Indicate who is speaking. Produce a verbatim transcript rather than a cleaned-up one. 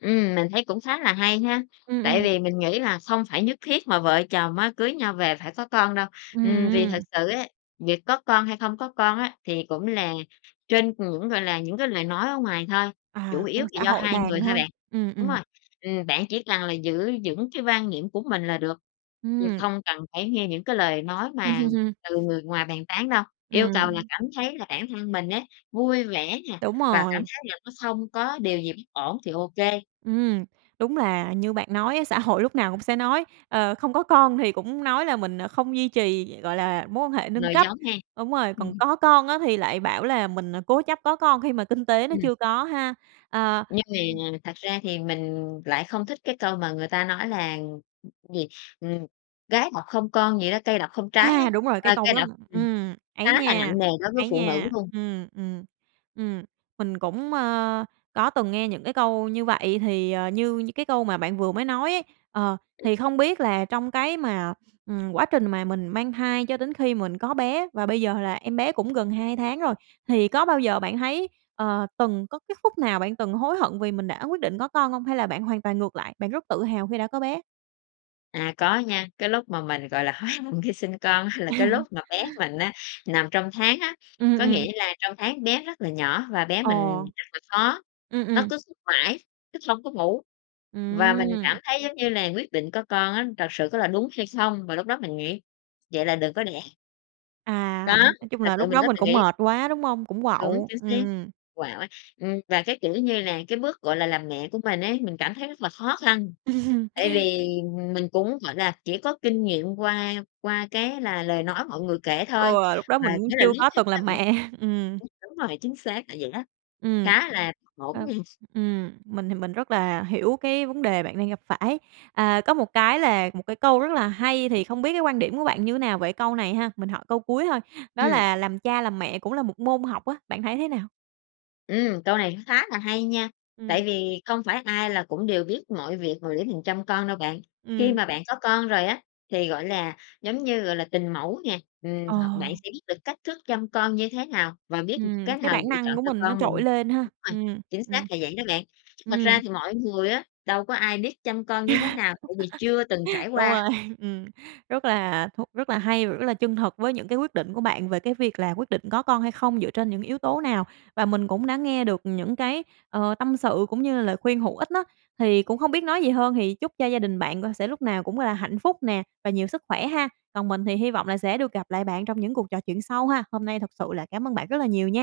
Speaker 1: Ừm, mình thấy cũng khá là hay ha
Speaker 2: Ừm,
Speaker 1: tại
Speaker 2: ừm.
Speaker 1: vì mình nghĩ là không phải nhất thiết mà vợ chồng á, cưới nhau về phải có con đâu.
Speaker 2: Ừm,
Speaker 1: Ừm, vì thực
Speaker 2: ừm.
Speaker 1: sự á, việc có con hay không có con á, thì cũng là trên những, gọi là, những cái lời nói ở ngoài thôi, chủ
Speaker 2: À,
Speaker 1: yếu
Speaker 2: bên
Speaker 1: là
Speaker 2: xã
Speaker 1: do
Speaker 2: hội
Speaker 1: hai
Speaker 2: đàn
Speaker 1: người thôi
Speaker 2: thôi,
Speaker 1: bạn.
Speaker 2: ừm,
Speaker 1: Đúng
Speaker 2: ừm.
Speaker 1: rồi, ừm, bạn chỉ cần là giữ vững cái quan niệm của mình là được, ừm,
Speaker 2: Ừm.
Speaker 1: không cần phải nghe những cái lời nói mà từ người ngoài bàn tán đâu. Yêu cầu là
Speaker 2: Ừm.
Speaker 1: cảm thấy là bản thân mình á, vui vẻ nè,
Speaker 2: Đúng
Speaker 1: và cảm
Speaker 2: rồi.
Speaker 1: thấy là nó không có điều gì bất ổn thì ô kê.
Speaker 2: Ừm, đúng là như bạn nói á, xã hội lúc nào cũng sẽ nói, ờ, không có con thì cũng nói là mình, ờ, không duy trì, gọi là, mối quan hệ nâng
Speaker 1: Nòi
Speaker 2: cấp.
Speaker 1: giống ha.
Speaker 2: Đúng rồi, còn
Speaker 1: Ừm.
Speaker 2: có con á thì lại bảo là mình à cố chấp có con khi mà kinh tế nó
Speaker 1: Ừm.
Speaker 2: chưa có ha! À,
Speaker 1: Nhưng
Speaker 2: ừm.
Speaker 1: mà thật ra thì mình lại không thích cái câu mà người ta nói là, gì, ừm: "Gái độc không con" gì đó, "cây độc không trái" á,
Speaker 2: À, đúng rồi! Cái
Speaker 1: ơ,
Speaker 2: câu
Speaker 1: cây
Speaker 2: đó
Speaker 1: độc ừm,
Speaker 2: ừm, ấy
Speaker 1: khá là
Speaker 2: nha!
Speaker 1: nặng nề đối với
Speaker 2: Ấy
Speaker 1: phụ nữ
Speaker 2: nha!
Speaker 1: luôn.
Speaker 2: Ừm, ừm, ừm, mình cũng, ờ, có từng nghe những cái câu như vậy thì, ờ, như như cái câu mà bạn vừa mới nói ấy, ờ, thì không biết là trong cái mà, ừm, quá trình mà mình mang thai cho đến khi mình có bé và bây giờ là em bé cũng gần hai tháng rồi, thì có bao giờ bạn thấy, ờ, từng có cái phút nào bạn từng hối hận vì mình đã quyết định có con hông? Hay là bạn hoàn toàn ngược lại, bạn rất tự hào khi đã có bé?
Speaker 1: À, có nha, cái lúc mà mình gọi là hối hận khi sinh con á, là cái lúc mà bé mình á, nằm trong tháng á.
Speaker 2: Ừm,
Speaker 1: Có
Speaker 2: ừm.
Speaker 1: nghĩa là trong tháng bé rất là nhỏ và bé mình
Speaker 2: Ồ.
Speaker 1: rất là khó,
Speaker 2: Ừ,
Speaker 1: nó
Speaker 2: ừm.
Speaker 1: cứ thức mãi, thức không có ngủ và mình cảm
Speaker 2: Ừm.
Speaker 1: thấy giống như là quyết định có con á, thật sự có là đúng hay không? Và lúc đó mình nghĩ: "Vậy là đừng có đẻ." Có,
Speaker 2: À, nói chung
Speaker 1: thật
Speaker 2: là
Speaker 1: sự
Speaker 2: lúc
Speaker 1: mình
Speaker 2: đó
Speaker 1: có
Speaker 2: mình
Speaker 1: tự
Speaker 2: cũng
Speaker 1: nghĩ.
Speaker 2: mệt quá, đúng hông? Cũng
Speaker 1: Đúng,
Speaker 2: quạu,
Speaker 1: chính xác,
Speaker 2: ừm.
Speaker 1: quạu á. Ừm, và cái, kiểu như là, cái bước gọi là làm mẹ của mình ấy, mình cảm thấy rất là khó khăn, tại vì mình cũng gọi là chỉ có kinh nghiệm qua qua cái là lời nói mọi người kể thôi,
Speaker 2: Ừ, lúc đó
Speaker 1: mà
Speaker 2: mình cũng
Speaker 1: nghĩa là
Speaker 2: chưa
Speaker 1: lý
Speaker 2: có
Speaker 1: thuyết
Speaker 2: từng
Speaker 1: nó
Speaker 2: làm
Speaker 1: cũng
Speaker 2: mẹ, ừm.
Speaker 1: ừm, đúng rồi, chính xác là vậy á,
Speaker 2: Ừm,
Speaker 1: khá là ngổn
Speaker 2: ờ,
Speaker 1: ngang.
Speaker 2: ừm, mình thì mình rất là hiểu cái vấn đề bạn đang gặp phải. À, có một cái là một cái câu rất là hay thì không biết cái quan điểm của bạn như nào về câu này ha? Mình hỏi câu cuối thôi, đó
Speaker 1: Ừm.
Speaker 2: là "Làm cha làm mẹ cũng là một môn học" á, bạn thấy thế nào?
Speaker 1: Ừm, câu này khá là hay nha
Speaker 2: Ừm.
Speaker 1: tại vì không phải ai là cũng đều biết mọi việc mà để mình chăm con đâu bạn. Khi
Speaker 2: Ừm.
Speaker 1: mà bạn có con rồi á thì, gọi là, giống như, gọi là, tình mẫu nè, ừm,
Speaker 2: Ờ.
Speaker 1: hoặc bạn sẽ biết được cách thức chăm con như thế nào và biết
Speaker 2: Ừm,
Speaker 1: cái
Speaker 2: cái
Speaker 1: nào
Speaker 2: bản
Speaker 1: lựa
Speaker 2: năng
Speaker 1: chọn
Speaker 2: của
Speaker 1: cho
Speaker 2: mình nó
Speaker 1: con mình.
Speaker 2: trội lên ha.
Speaker 1: Đúng rồi,
Speaker 2: Ừm,
Speaker 1: chính
Speaker 2: ừm.
Speaker 1: xác là vậy đó bạn. Thật ra
Speaker 2: Ừm.
Speaker 1: thì mọi người á, đâu có ai biết chăm con như thế nào tại vì chưa từng trải
Speaker 2: Đúng
Speaker 1: qua.
Speaker 2: rồi, ừm, rất là thú rất là hay và rất là chân thực với những cái quyết định của bạn về cái việc là quyết định có con hay không dựa trên những yếu tố nào? Và mình cũng đã nghe được những cái, ờ, tâm sự cũng như là lời khuyên hữu ích á, thì cũng hông biết nói gì hơn thì chúc cho gia đình bạn c sẽ lúc nào cũng là hạnh phúc nè và nhiều sức khỏe ha! Còn mình thì hi vọng là sẽ được gặp lại bạn trong những cuộc trò chuyện sau ha. Hôm nay thực sự là cảm ơn bạn rất là nhiều nha.